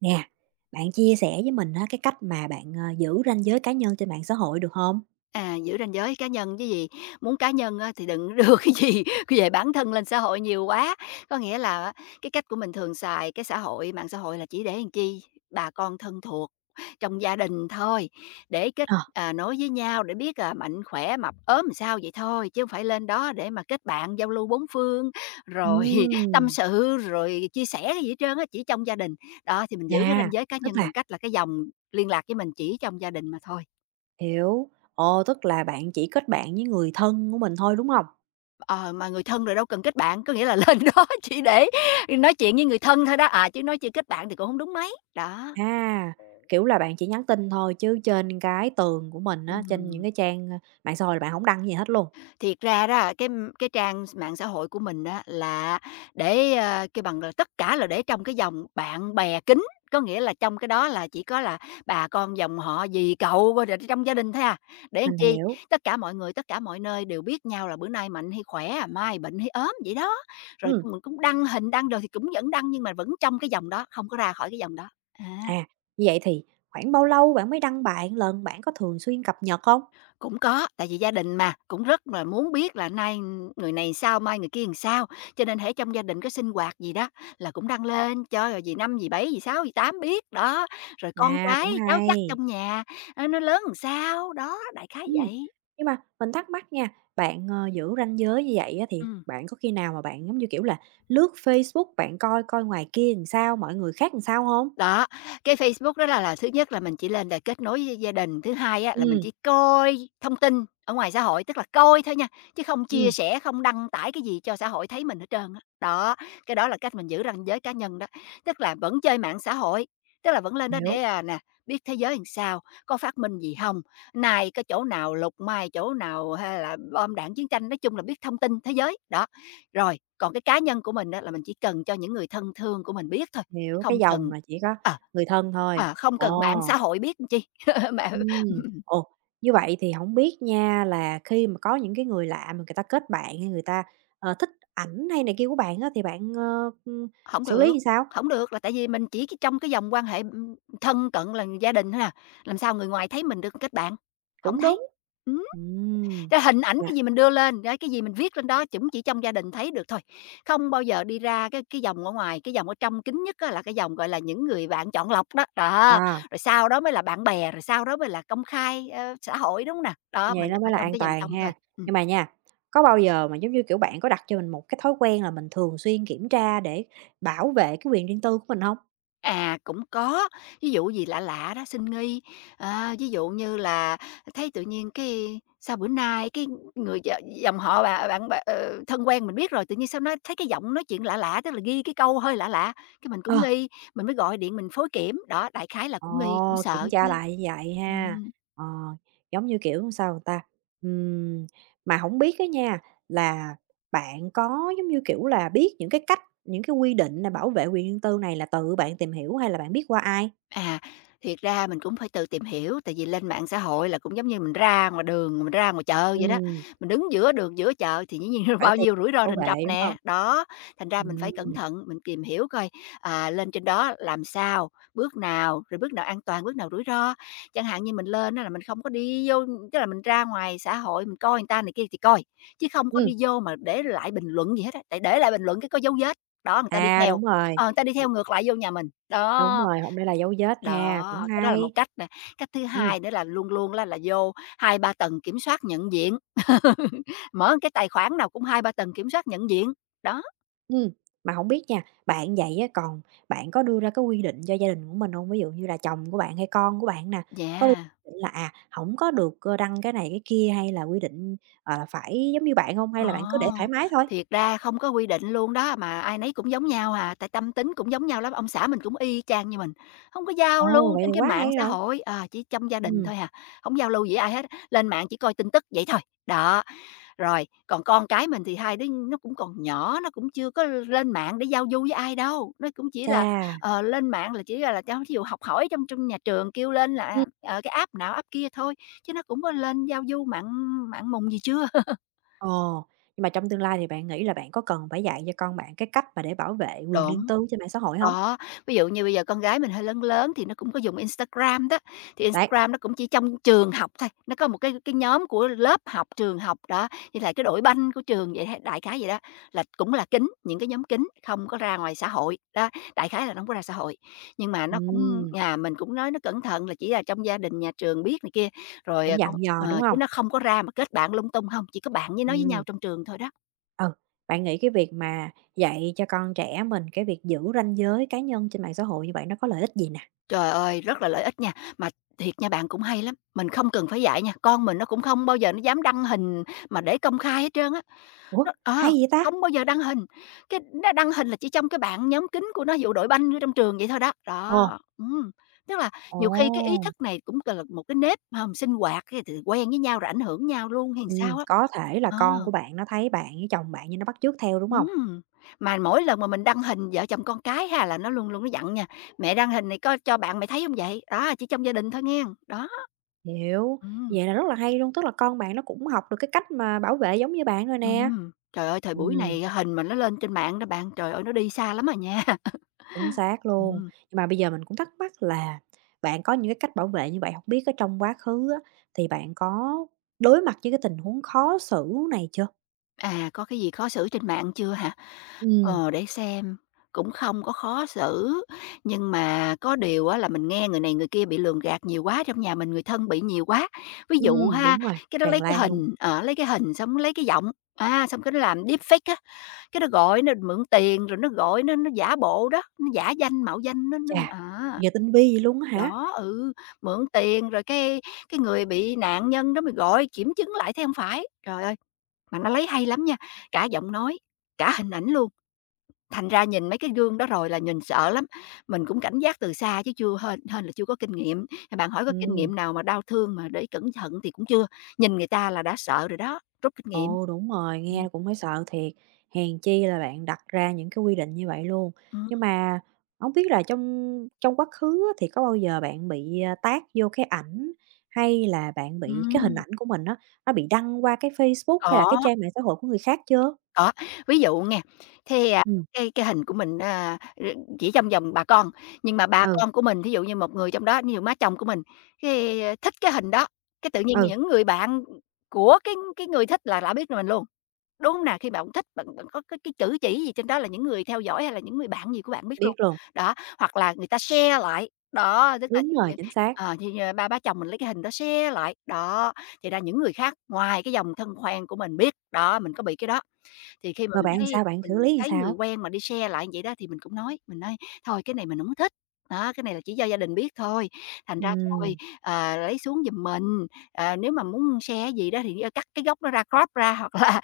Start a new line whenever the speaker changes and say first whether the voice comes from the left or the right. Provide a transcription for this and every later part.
right: Nè, bạn chia sẻ với mình á, cái cách mà bạn, giữ ranh giới cá nhân trên mạng xã hội được không?
left: À, giữ ranh giới cá nhân chứ gì, muốn cá nhân á thì đừng đưa cái gì về bản thân lên xã hội nhiều quá. Có nghĩa là á, cái cách của mình thường xài cái xã hội mạng xã hội là chỉ để làm chi? Bà con thân thuộc, trong gia đình thôi, để
right: Ờ.
left: nối với nhau để biết, à, mạnh khỏe, mập ốm làm sao vậy thôi, chứ không phải lên đó để mà kết bạn, giao lưu bốn phương, rồi tâm
right: Ừm,
left: sự, rồi chia sẻ cái gì hết trơn á, chỉ trong gia đình. Đó, thì mình giữ cái
right: à,
left: ranh giới cá
right: tức
left: nhân
right: là
left: bằng cách là cái dòng liên lạc với mình chỉ trong gia đình mà thôi.
right: hiểu, ồ, tức là bạn chỉ kết bạn với người thân của mình thôi, đúng không?
left: Ờ, mà người thân rồi đâu cần kết bạn, có nghĩa là lên đó chỉ để nói chuyện với người thân thôi đó, à, chứ nói chuyện kết bạn thì cũng không đúng mấy. Đó,
right: À, kiểu là, bạn chỉ nhắn tin thôi chứ trên cái tường của mình á, trên những
left: ừm.
right: cái trang, ơ, mạng xã hội là bạn không đăng gì hết luôn,
left: Thiệt ra đó, cái trang mạng xã hội của mình á là để, kêu bằng là, tất cả là để trong cái dòng bạn bè kính có nghĩa là trong cái đó là chỉ có là bà con dòng họ, dì cậu coi rồi là trong gia đình thôi à. Để làm
right: mình
left: chi?
right: hiểu.
left: Tất cả mọi người, tất cả mọi nơi đều biết nhau là bữa nay mạnh hay khỏe à, mai bệnh hay ốm vậy đó. Rồi
right: Ừm,
left: mình cũng đăng hình, đăng đồ thì cũng vẫn đăng nhưng mà vẫn trong cái dòng đó, không có ra khỏi cái dòng đó. À.
right: à, như vậy thì khoảng bao lâu bạn mới đăng bài một lần? Bạn có thường xuyên cập nhật không?
left: Cũng có, tại vì gia đình mà, cũng rất là muốn biết là nay người này sao, mai người kia làm sao, cho nên hễ trong gia đình có sinh hoạt gì đó là cũng đăng lên cho rồi dì Năm, dì Bảy, dì Sáu, dì Tám biết, đó. Rồi con
right: À,
left: cái,
right: cũng
left: cháu chắc
right: hay.
left: trong nhà, nó lớn làm sao, đó, đại khái
right: Ừm,
left: vậy.
right: nhưng mà mình thắc mắc nha, bạn, giữ ranh giới như vậy á thì
left: Ừm.
right: bạn có khi nào mà bạn, giống như kiểu là, lướt Facebook bạn coi coi ngoài kia làm sao, mọi người khác làm sao không?
left: Đó, cái Facebook đó là thứ nhất là mình chỉ lên để kết nối với gia đình, thứ hai á là mình
right: Ừm,
left: chỉ coi thông tin ở ngoài xã hội, tức là coi thôi nha, chứ không chia
right: ừm,
left: sẻ, không đăng tải cái gì cho xã hội thấy mình hết trơn á. Đó, cái đó là cách mình giữ ranh giới cá nhân đó, tức là vẫn chơi mạng xã hội, tức là vẫn lên đó để,
right: hiểu,
left: à, nè, biết thế giới làm sao, có phát minh gì không nay cái chỗ nào lục, mai chỗ nào hay là bom đạn chiến tranh, nói chung là biết thông tin thế giới, đó. Rồi, còn cái cá nhân của mình á là mình chỉ cần cho những người thân thương của mình biết thôi.
right: hiểu, cái
left: Không cần
right: dòng là chỉ có
left: ờ,
right: người thân thôi.
left: không cần bạn
right: Ồ,
left: xã hội biết làm chi, mà ừm,
right: ồ, như vậy thì không biết nha là khi mà có những cái người lạ mà người ta kết bạn hay người ta, thích ảnh hay này kia của bạn á thì bạn,
left: hổng
right: xử
left: được,
right: lý như sao?
left: không được là tại vì mình chỉ cái trong cái vòng quan hệ, thân cận là gia đình thôi à, làm sao người ngoài thấy mình được kết bạn, không
right: Cũng
left: thấy.
right: đúng.
left: Ừm,
right: Ừm,
left: cái hình ảnh
right: là
left: cái gì mình đưa lên, cái gì mình viết lên đó cũng chỉ trong gia đình thấy được thôi, không bao giờ đi ra cái vòng ở ngoài, cái vòng ở trong kín nhất á là cái vòng, gọi là, những người bạn chọn lọc đó, đó,
right: à.
left: rồi sau đó mới là bạn bè, rồi sau đó mới là công khai, xã hội, đúng hông nè? Đó,
right: Vậy
left: mình
right: nó mới
left: ở
right: là
left: trong
right: an
left: cái vòng
right: toàn
left: trong thôi.
right: ha.
left: Ừm.
right: Nhưng mà nha, có bao giờ mà, giống như kiểu, bạn có đặt cho mình một cái thói quen là mình thường xuyên kiểm tra để bảo vệ cái quyền riêng tư của mình không?
left: À, cũng có, ví dụ gì lạ lạ đó, xin nghi, ờ, ví dụ như là thấy tự nhiên cái sao bữa nay cái người d dòng họ bà bạn bè ờ, thân quen mình biết rồi, tự nhiên sao nói thấy cái giọng nói chuyện lạ lạ, tức là ghi cái câu hơi lạ lạ, cái mình cũng
right: Ờ.
left: nghi, mình mới gọi điện mình phối kiểm, đó, đại khái là cũng nghi, cũng
right: Ồ, kiểm
left: sợ chứ.
right: tra lại như vậy ha.
left: Ừm.
right: Ờ, giống như, kiểu, sao người ta, ừm, mà không biết cái nha, là bạn có, giống như kiểu là, biết những cái cách, những cái quy định là bảo vệ quyền riêng tư này là tự bạn tìm hiểu hay là bạn biết qua ai?
left: À, thiệt ra mình cũng phải tự tìm hiểu, tại vì lên mạng xã hội là cũng giống như mình ra ngoài đường, mình ra ngoài chợ vậy đó.
right: Ừm,
left: Mình đứng giữa đường, giữa chợ thì dĩ nhiên
right: phải
left: bao
right: tìm
left: nhiêu rủi ro
right: bảo
left: rình rập
right: vệ, đúng
left: nè,
right: không?
left: đó. Thành ra mình phải cẩn
right: Ừm,
left: thận, mình tìm hiểu coi, à, lên trên đó làm sao, bước nào, rồi bước nào an toàn, bước nào rủi ro. Chẳng hạn như mình lên đó là mình không có đi vô tức là mình ra ngoài xã hội mình coi người ta này kia thì coi, chứ không có đi
right: Ừm.
left: vô mà để lại bình luận gì hết á, tại để lại bình luận cái có dấu vết. Đó, người ta đi
right: À,
left: theo,
right: đúng rồi.
left: ờ, người ta đi theo ngược lại vô nhà mình,
right: Đúng
left: đó.
right: rồi, hổng để là dấu vết ha, cũng
left: Đó, cái đó là một
right: hay.
left: cách nè. Cách thứ
right: Ừm,
left: hai nữa là luôn luôn là vô hai ba tầng kiểm soát nhận diện. Mở cái tài khoản nào cũng hai ba tầng kiểm soát nhận diện. Đó,
right: ừm, mà hổng biết nha, bạn vậy á, còn bạn có đưa ra cái quy định cho gia đình của mình hông? Ví dụ như là chồng của bạn hay con của bạn nè, có đưa
left: yeah.
right: định là, hổng có được, đăng cái này cái kia hay là quy định, là phải giống như bạn hông? Hay là bạn cứ để
left: Ồ,
right: thoải mái thôi?
left: thiệt ra không có quy định luôn đó, mà ai nấy cũng giống nhau à, tại tâm tính cũng giống nhau lắm, ông xã mình cũng y chang như mình, không có giao
right: Ồ,
left: lưu
right: vậy
left: trên
right: thì
left: cái
right: quá
left: mạng
right: hay
left: xã
right: rồi.
left: hội, ờ, chỉ trong gia đình
right: Ừm,
left: thôi à, không giao lưu gì với ai hết, lên mạng chỉ coi tin tức vậy thôi. Đó. Rồi, còn con cái mình thì hai đứa nó cũng còn nhỏ, nó cũng chưa có lên mạng để giao du với ai đâu, nó cũng chỉ là,
right: chà,
left: ờ, lên mạng là chỉ là cho thí dụ học hỏi trong trong nhà trường kêu lên là, à,
right: ừm,
left: ờ, cái app nào app kia thôi, chứ nó cũng có lên giao du mạng mạng mùng gì chưa.
right: ồ, nhưng mà trong tương lai thì bạn nghĩ là bạn có cần phải dạy cho con bạn cái cách mà để bảo vệ quyền riêng
left: Đúng.
right: tư trên mạng xã hội hông?
left: Có, ví dụ như bây giờ con gái mình hơi lớn lớn thì nó cũng có dùng Instagram đó, thì
right: Đấy,
left: Instagram nó cũng chỉ trong trường học thôi, nó có một cái nhóm của lớp học, trường học đó, như là cái đội banh của trường vậy ha, đại khái vậy đó, là cũng là kín, những cái nhóm kín, không có ra ngoài xã hội, đó, đại khái là nó hông có ra xã hội. Nhưng mà nó cũng
right: ừm.
left: nhà mình cũng nói nó cẩn thận là chỉ là trong gia đình, nhà trường biết này kia, rồi, à,
right: Cũng dặn
left: con
right: dò, đúng
left: ờ, chứ
right: không?
left: nó không có ra mà kết bạn lung tung không chỉ có bạn với nói với nhau
right: Ừm,
left: trong trường thôi đó.
right: ừ, bạn nghĩ cái việc mà dạy cho con trẻ mình cái việc giữ ranh giới cá nhân trên mạng xã hội như vậy nó có lợi ích gì nè?
left: Trời ơi, rất là lợi ích nha. Mà thiệt nha, bạn cũng hay lắm, mình không cần phải dạy nha, con mình nó cũng không bao giờ nó dám đăng hình mà để công khai hết trơn á.
right: Ủa,
left: Nó
right: hay
left: ờ,
right: vậy ta?
left: không bao giờ đăng hình, cái nó đăng hình là chỉ trong cái bạn nhóm kín của nó, ví dụ đội banh ở trong trường vậy thôi đó.
right: Ồ,
left: Đó, tức là
right: ồ,
left: nhiều khi cái ý thức này cũng là một cái nếp hông? Sinh hoạt cái thì quen với nhau rồi ảnh hưởng nhau luôn hay sao á.
right: có thể là
left: Ờ.
right: con của bạn nó thấy bạn với chồng bạn như nó bắt chước theo, đúng không?
left: Ừm, mà mỗi lần mà mình đăng hình vợ chồng con cái ha, là nó luôn luôn nó dặn nha: "Mẹ đăng hình này có cho bạn mày thấy không vậy?" Đó, chỉ trong gia đình thôi nghe đó,
right: Hiểu,
left: ừm,
right: vậy là rất là hay luôn, tức là con bạn nó cũng học được cái cách mà bảo vệ giống như bạn rồi nè.
left: ừm. Trời ơi, thời buổi
right: Ừm.
left: này hình mà nó lên trên mạng đó bạn, trời ơi, nó đi xa lắm à nha.
right: Chính xác luôn.
left: Ừm,
right: Nhưng mà bây giờ mình cũng thắc mắc là bạn có những cái cách bảo vệ như vậy, không biết ở trong quá khứ á, thì bạn có đối mặt với cái tình huống khó xử này chưa?
left: à, có cái gì khó xử trên mạng chưa hả?
right: Ừ,
left: Ờ, để xem, cũng không có khó xử, nhưng mà có điều á là mình nghe người này người kia bị lường gạt nhiều quá, trong nhà mình người thân bị nhiều quá. Ví dụ ha,
right: đúng rồi,
left: cái đó lấy
right: tràn
left: cái
right: lan luôn.
left: hình, ờ, lấy cái hình xong lấy cái giọng, à, xong cái nó làm deepfake á, cái nó gọi nó mượn tiền, rồi nó gọi nó giả bộ đó, nó giả danh, mạo danh nó nó
right: Chà,
left: à,
right: giờ tinh vi vậy luôn á hả?
left: đó, ừ, mượn tiền rồi cái người bị nạn nhân đó mình gọi kiểm chứng lại thấy không phải. Trời ơi, mà nó lấy hay lắm nha, cả giọng nói, cả hình ảnh luôn. Thành ra nhìn mấy cái gương đó rồi là nhìn sợ lắm, mình cũng cảnh giác từ xa chứ chưa hên hên là chưa có kinh nghiệm. Thì bạn hỏi có kinh
right: Ừ.
left: nghiệm nào mà đau thương mà để cẩn thận thì cũng chưa, nhìn người ta là đã sợ rồi đó, rút kinh nghiệm.
right: Ồ, đúng rồi,
left: Ừm,
right: nghe cũng thấy sợ thiệt. Hèn chi là bạn đặt ra những cái quy định như vậy luôn.
left: ừm,
right: Nhưng mà hổng biết là trong trong quá khứ á, thì có bao giờ bạn bị, tag vô cái ảnh, hay là bạn bị cái hình
left: ừm,
right: ảnh của mình á, nó bị đăng qua cái Facebook hay là cái
left: có,
right: trang mạng xã hội của người khác chưa?
left: có. Ví dụ nghe, thế, à,
right: Ừm,
left: cái hình của mình, chỉ trong vòng bà con, nhưng mà bà
right: ừ,
left: con của mình, thí dụ như một người trong đó, như má chồng của mình, cái thích cái hình đó, cái tự nhiên
right: ừ,
left: những người bạn của cái người thích là đã biết mình luôn. Đúng hông nè? Khi bạn thích, bạn bạn có cái chữ chỉ gì trên đó là những người theo dõi hay là những người bạn gì của bạn biết
right: biết
left: luôn.
right: luôn.
left: Đó, hoặc là người ta share lại, đó, tức là
right: Đúng
left: ví dụ
right: rồi,
left: như,
right: chính xác.
left: ờ, như, ơ, ba bá chồng mình lấy cái hình đó share lại, đó, thì ra những người khác ngoài cái dòng thân quen của mình biết, đó, mình có bị cái đó. Thì khi mà
right: Rồi bạn sao, bạn xử
left: mình
right: lý làm
left: thấy người
right: sao?
left: quen mà đi share lại vậy đó thì mình cũng nói, mình nói: "Thôi cái này mình hổng thích, đó, cái này là chỉ do gia đình biết thôi, thành ra thôi,
right: Ừm,
left: lấy xuống giùm mình, nếu mà muốn share gì đó thì cắt cái góc nó ra, crop ra hoặc là,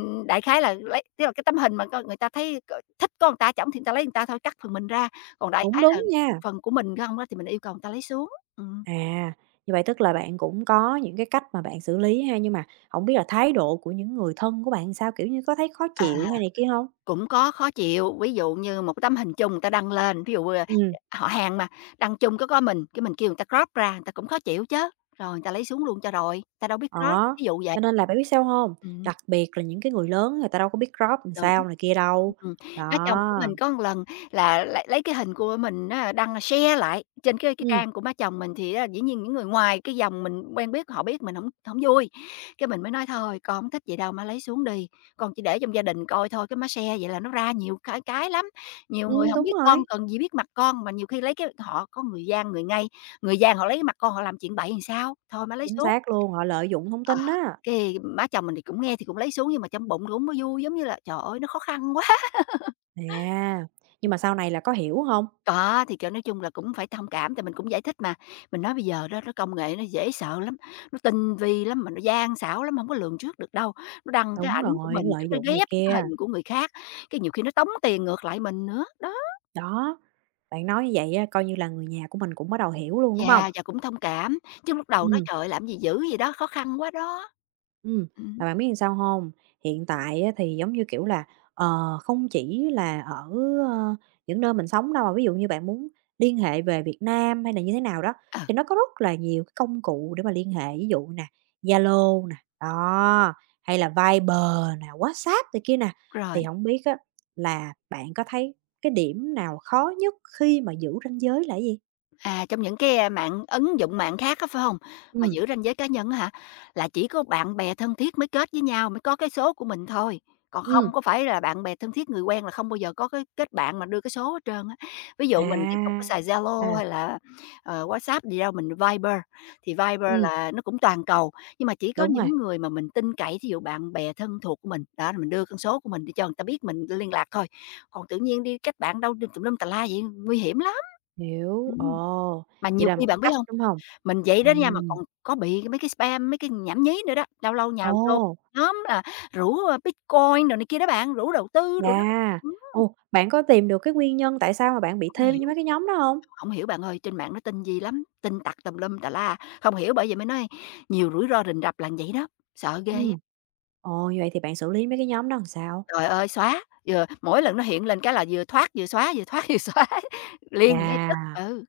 left: đại khái là lấy tức là cái tấm hình mà coi người ta thấy c thích có người ta trỏng thì người ta lấy người ta thôi, cắt phần mình ra, còn đại
right: cũng
left: khái là
right: đúng nha.
left: phần của mình không á thì mình yêu cầu người ta lấy xuống." Ừm.
right: À, như vậy tức là bạn cũng có những cái cách mà bạn xử lý ha, nhưng mà không biết là thái độ của những người thân của bạn sao? Kiểu như, có thấy khó
left: À.
right: chịu hay này kia không?
left: Cũng có khó chịu, ví dụ như một cái tấm hình chung người ta đăng lên, ví dụ,
right: Ừ,
left: họ hàng mà, đăng chung có mình, cái mình kêu người ta crop ra, người ta cũng khó chịu chứ rồi người ta lấy xuống luôn cho rồi, người ta đâu biết crop,
right: đó,
left: ví dụ vậy.
right: cho nên là bạn biết sao không?
left: Ừm.
right: Đặc biệt là những cái người lớn người ta đâu có biết crop làm
left: Đúng.
right: sao này kia đâu.
left: Ừm, nói chồng của
right: Đó,
left: mình có một lần là lấy cái hình của mình á đăng share lại trên cái
right: ừ,
left: trang của má chồng mình, thì á dĩ nhiên những người ngoài cái dòng mình quen biết họ biết mình không không vui. Cái mình mới nói: "Thôi, con hổng thích vậy đâu, má lấy xuống đi, con chỉ để trong gia đình coi thôi, cái má share vậy là nó ra nhiều cái lắm, nhiều người không
right: đúng
left: biết con
right: rồi,
left: cần gì biết mặt con, mà nhiều khi lấy cái họ có người gian, người ngay, người gian họ lấy cái mặt con họ làm chuyện bậy làm sao, thôi má lấy
right: chính
left: xuống."
right: xác luôn, họ lợi dụng thông
left: Ờ,
right: tin đó.
left: cái má chồng mình thì cũng nghe thì cũng lấy xuống nhưng mà trong bụng cũng không có vui, giống như là, trời ơi, nó khó khăn quá.
right: À, nhưng mà sau này là có hiểu không?
left: Có, thì, kiểu, nói chung là cũng phải thông cảm, tại mình cũng giải thích mà. Mình nói bây giờ đó nó công nghệ nó dễ sợ lắm, nó tinh vi lắm, mà nó gian xảo lắm, không có lường trước được đâu. Nó đăng cái
right: Đúng
left: ảnh của
right: rồi, nó
left: mình, cái
right: lợi dụng
left: nó
right: này
left: ghép với cái
right: kia.
left: hình của người khác, cái nhiều khi nó tống tiền ngược lại mình nữa, đó.
right: Đó, bạn nói như vậy á, coi như là người nhà của mình cũng bắt đầu hiểu luôn, đúng không?
left: Yeah, và cũng thông cảm, chứ lúc đầu nói:
right: Ừ.
left: "Trời ơi, làm gì dữ gì đó, khó khăn quá đó."
right: Ừm,
left: Ừm,
right: mà bạn biết làm sao không? Hiện tại á thì, giống như kiểu là, không chỉ là ở, ơ, những nơi mình sống đâu, mà ví dụ như bạn muốn liên hệ về Việt Nam hay là như thế nào đó,
left: ờ,
right: thì nó có rất là nhiều cái công cụ để mà liên hệ, ví dụ nè, Zalo nè, đó, hay là Viber nè, WhatsApp này kia nè. Thì
left: rồi.
right: không biết á là bạn có thấy cái điểm nào khó nhất khi mà giữ ranh giới là cái gì?
left: À, trong những cái, mạng ứng dụng mạng khác á, phải hông? Mà
right: Ừm,
left: giữ ranh giới cá nhân á hả? Là chỉ có bạn bè thân thiết mới kết với nhau, mới có cái số của mình thôi, còn không
right: ừm,
left: có phải là bạn bè thân thiết, người quen là không bao giờ có cái kết bạn mà đưa cái số hết trơn á. Ví dụ mình thì không có
right: à,
left: xài Zalo
right: à,
left: hay là, WhatsApp gì đâu, mình Viber, thì Viber
right: ừm,
left: là nó cũng toàn cầu, nhưng mà chỉ có
right: đúng
left: những
right: rồi.
left: người mà mình tin cậy, thí dụ bạn bè thân thuộc của mình, đó, rồi mình đưa con số của mình để cho người ta biết mình liên lạc thôi, còn tự nhiên đi kết bạn đâu tùm lum tà la vậy nguy hiểm lắm.
right: Hiểu,
left: Ừm.
right: ồ,
left: Mà
right: vậy
left: nhiều
right: là
left: khi
right: một cái
left: bạn biết
right: cách,
left: hông,
right: đúng không?
left: mình vậy đó nha mà
right: Ừm,
left: còn có bị mấy cái spam, mấy cái nhảm nhí nữa đó, lâu lâu nhào vô
right: ồ,
left: nhóm là rủ, Bitcoin đồ này kia đó bạn, rủ đầu tư
right: chà,
left: đồ đó. Ừm,
right: ồ, bạn có tìm được cái nguyên nhân tại sao mà bạn bị
left: hổng
right: thêm vô
left: hiểu,
right: mấy cái nhóm đó hông?
left: hổng hiểu bạn ơi, trên mạng nó tin gì lắm, tin tặc tùm lum tà la, không hiểu bởi vậy mới nói nhiều rủi ro rình rập là vậy đó, sợ ghê á.
right: Ừm, ồ, như vậy thì bạn xử lý mấy cái nhóm đó làm sao?
left: Trời ơi, xóa, vừa mỗi lần nó hiện lên cái là vừa thoát, vừa xóa, vừa thoát, vừa xóa, liền ngay tức,
right: Chà,
left: ừ.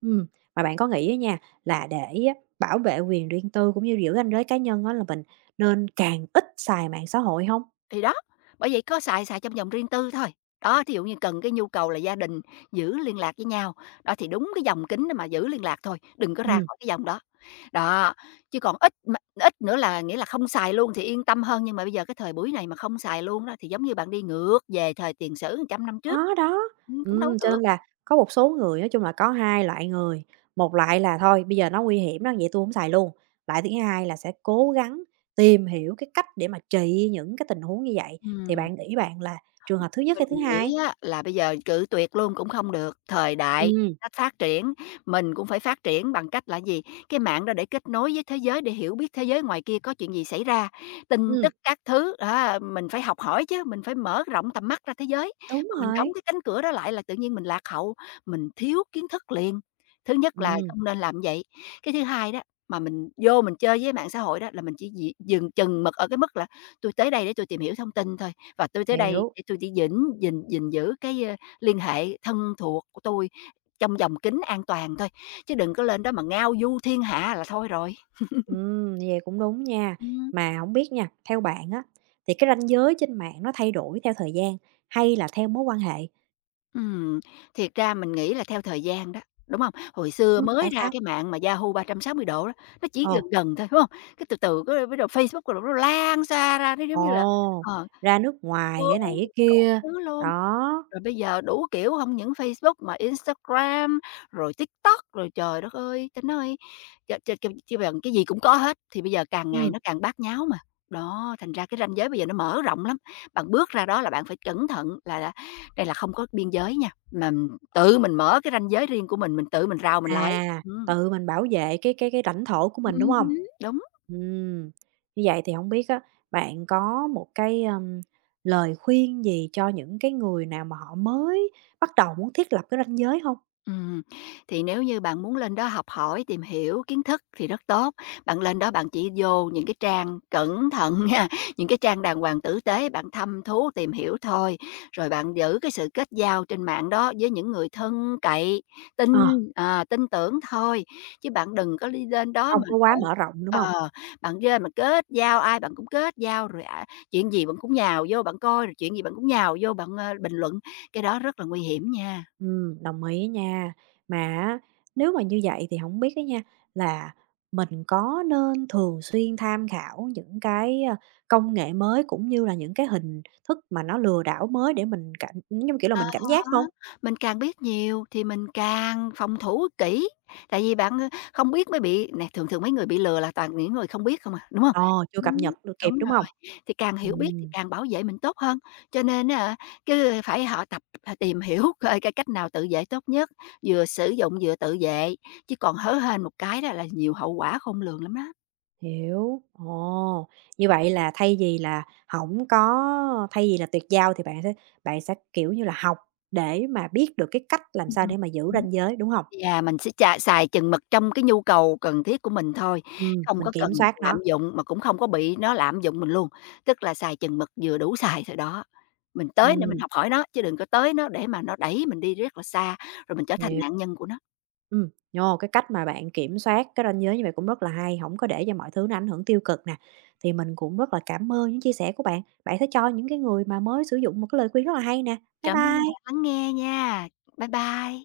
right: ừm, mà bạn có nghĩ á nha, là để á bảo vệ quyền riêng tư cũng như giữ ranh giới cá nhân á là mình nên càng ít xài mạng xã hội hông?
left: Thì đó, bởi vậy có xài xài trong vòng riêng tư thôi. Đó, thí dụ như cần cái nhu cầu là gia đình giữ liên lạc với nhau, đó, thì đúng cái dòng kính đó mà giữ liên lạc thôi, đừng có ra
right: Ừm.
left: khỏi cái dòng đó. Đó, chứ còn ít mà ít nữa là nghĩa là không xài luôn thì yên tâm hơn, nhưng mà bây giờ cái thời buổi này mà không xài luôn đó thì giống như bạn đi ngược về thời tiền sử 100 năm trước.
right: Có đó,
left: Cũng đâu có
right: cho
left: được.
right: nên là có một số người nói chung là có 2 loại người, một loại là thôi bây giờ nó nguy hiểm đó, vậy tôi không xài luôn. Loại thứ hai là sẽ cố gắng tìm hiểu cái cách để mà trị những cái tình huống như vậy, thì
left: Ừm.
right: bạn nghĩ bạn là trường hợp thứ nhất
left: Mình
right: hay thứ
left: nghĩ
right: hai?
left: á là bây giờ cự tuyệt luôn cũng không được, thời đại
right: Ừm,
left: nó phát triển, mình cũng phải phát triển bằng cách là gì? Cái mạng đó để kết nối với thế giới, để hiểu biết thế giới ngoài kia có chuyện gì xảy ra, tin
right: ừm,
left: tức các thứ, á, mình phải học hỏi chứ, mình phải mở rộng tầm mắt ra thế giới.
right: đúng
left: Mà mình đóng
right: rồi,
left: cái cánh cửa đó lại là tự nhiên mình lạc hậu, mình thiếu kiến thức liền. Thứ nhất là
right: ừm,
left: không nên làm vậy. Cái thứ hai đó, mà mình vô mình chơi với mạng xã hội đó là mình chỉ dị dừng chừng mực ở cái mức là tôi tới đây để tôi tìm hiểu thông tin thôi, và tôi tới đây
right: hiểu,
left: để tôi chỉ gìn gìn gìn giữ cái, liên hệ thân thuộc của tôi trong vòng kính an toàn thôi, chứ đừng có lên đó mà ngao du thiên hạ là thôi rồi.
right: như vậy cũng đúng nha.
left: Ừm.
right: Mà không biết nha, theo bạn á, thì cái ranh giới trên mạng nó thay đổi theo thời gian hay là theo mối quan hệ?
left: Ừm, thiệt ra mình nghĩ là theo thời gian đó, đúng không? Hồi xưa mới
right: Tại
left: ra
right: sao?
left: cái mạng mà Yahoo 360 độ đó, nó chỉ
right: Ồ.
left: gần gần thôi, phải hông? Cái từ từ cái bắt đầu Facebook rồi nó lan xa ra, nó giống như là
right: Ồ,
left: ờ,
right: ra nước ngoài cái này
left: đúng,
right: cái kia,
left: thứ luôn.
right: đó,
left: Rồi bây giờ đủ kiểu, không những Facebook mà Instagram, rồi TikTok, rồi trời đất ơi, ta nói ch ch ch chi bằng cái gì cũng có hết, thì bây giờ càng ngày
right: ừm,
left: nó càng bát nháo mà. Đó, thành ra cái ranh giới bây giờ nó mở rộng lắm, bạn bước ra đó là bạn phải cẩn thận là đây là không có biên giới nha, mà tự mình mở cái ranh giới riêng của mình tự mình rào mình lại.
right: à,
left: Ừm.
right: tự mình bảo vệ cái lãnh thổ của mình, đúng không?
left: Ừm. Đúng.
right: Ừm, như vậy thì không biết á, bạn có một cái, lời khuyên gì cho những cái người nào mà họ mới bắt đầu muốn thiết lập cái ranh giới không?
left: Ừm, thì nếu như bạn muốn lên đó học hỏi, tìm hiểu kiến thức thì rất tốt. Bạn lên đó bạn chỉ vô những cái trang cẩn thận nha, những cái trang đàng hoàng tử tế, bạn thăm thú tìm hiểu thôi. Rồi bạn giữ cái sự kết giao trên mạng đó với những người thân cậy, tin
right: Ờ,
left: tin tưởng thôi, chứ bạn đừng có đi lên đó
right: không
left: mà
right: có quá
left: gọi
right: mở rộng, đúng không?
left: ờ, bạn lên mà kết giao ai bạn cũng kết giao rồi à, chuyện gì bạn cũng nhào vô bạn coi, rồi chuyện gì bạn cũng nhào vô bạn, bình luận, cái đó rất là nguy hiểm nha.
right: Đồng ý á nha. Mà á, nếu mà như vậy thì không biết á nha, là mình có nên thường xuyên tham khảo những cái, công nghệ mới, cũng như là những cái hình thức mà nó lừa đảo mới để mình cảnh giống như, kiểu là,
left: À
right: mình cảnh
left: há,
right: giác không?
left: mình càng biết nhiều thì mình càng phòng thủ kỹ, tại vì bạn, không biết mới bị nè, thường thường mấy người bị lừa là toàn những người không biết không à, đúng hông?
right: Ờ, chưa cập
left: Ừm,
right: nhật được
left: đúng
right: kịp, đúng không?
left: rồi, thì càng hiểu biết thì
right: Ừm,
left: càng bảo vệ mình tốt hơn, cho nên á hả, cứ phải họ tập h tìm hiểu coi cái cách nào tự vệ tốt nhất, vừa sử dụng vừa tự vệ, chứ còn hớ hênh một cái đó là nhiều hậu quả khôn lường lắm đó.
right: hiểu. Ồ, như vậy là thay vì là không có thay vì là tuyệt giao thì bạn sẽ, kiểu như là, học để mà biết được cái cách làm sao để mà giữ
left: Ừm.
right: ranh giới, đúng không?
left: Và mình sẽ xài chừng mực trong cái nhu cầu cần thiết của mình thôi, không
right: Mình
left: có cần
right: kiểm soát
left: lạm
right: nó.
left: dụng mà cũng không có bị nó lạm dụng mình luôn, tức là xài chừng mực vừa đủ xài thôi đó. Mình tới để mình
right: Ừm,
left: học hỏi nó, chứ đừng có tới nó để mà nó đẩy mình đi rất là xa, rồi mình trở thành
right: hiểu.
left: nạn nhân của nó.
right: Nhô, cái cách mà bạn kiểm soát cái ranh giới như vậy cũng rất là hay, hổng có để cho mọi thứ nó ảnh hưởng tiêu cực nè. Thì mình cũng rất là cảm ơn những chia sẻ của bạn. Bạn sẽ cho những cái người mà mới sử dụng một cái lời khuyên rất là hay nè. Bye
left: Cảm ơn bạn
right: bye.
left: lắng nghe nha. Bye bye.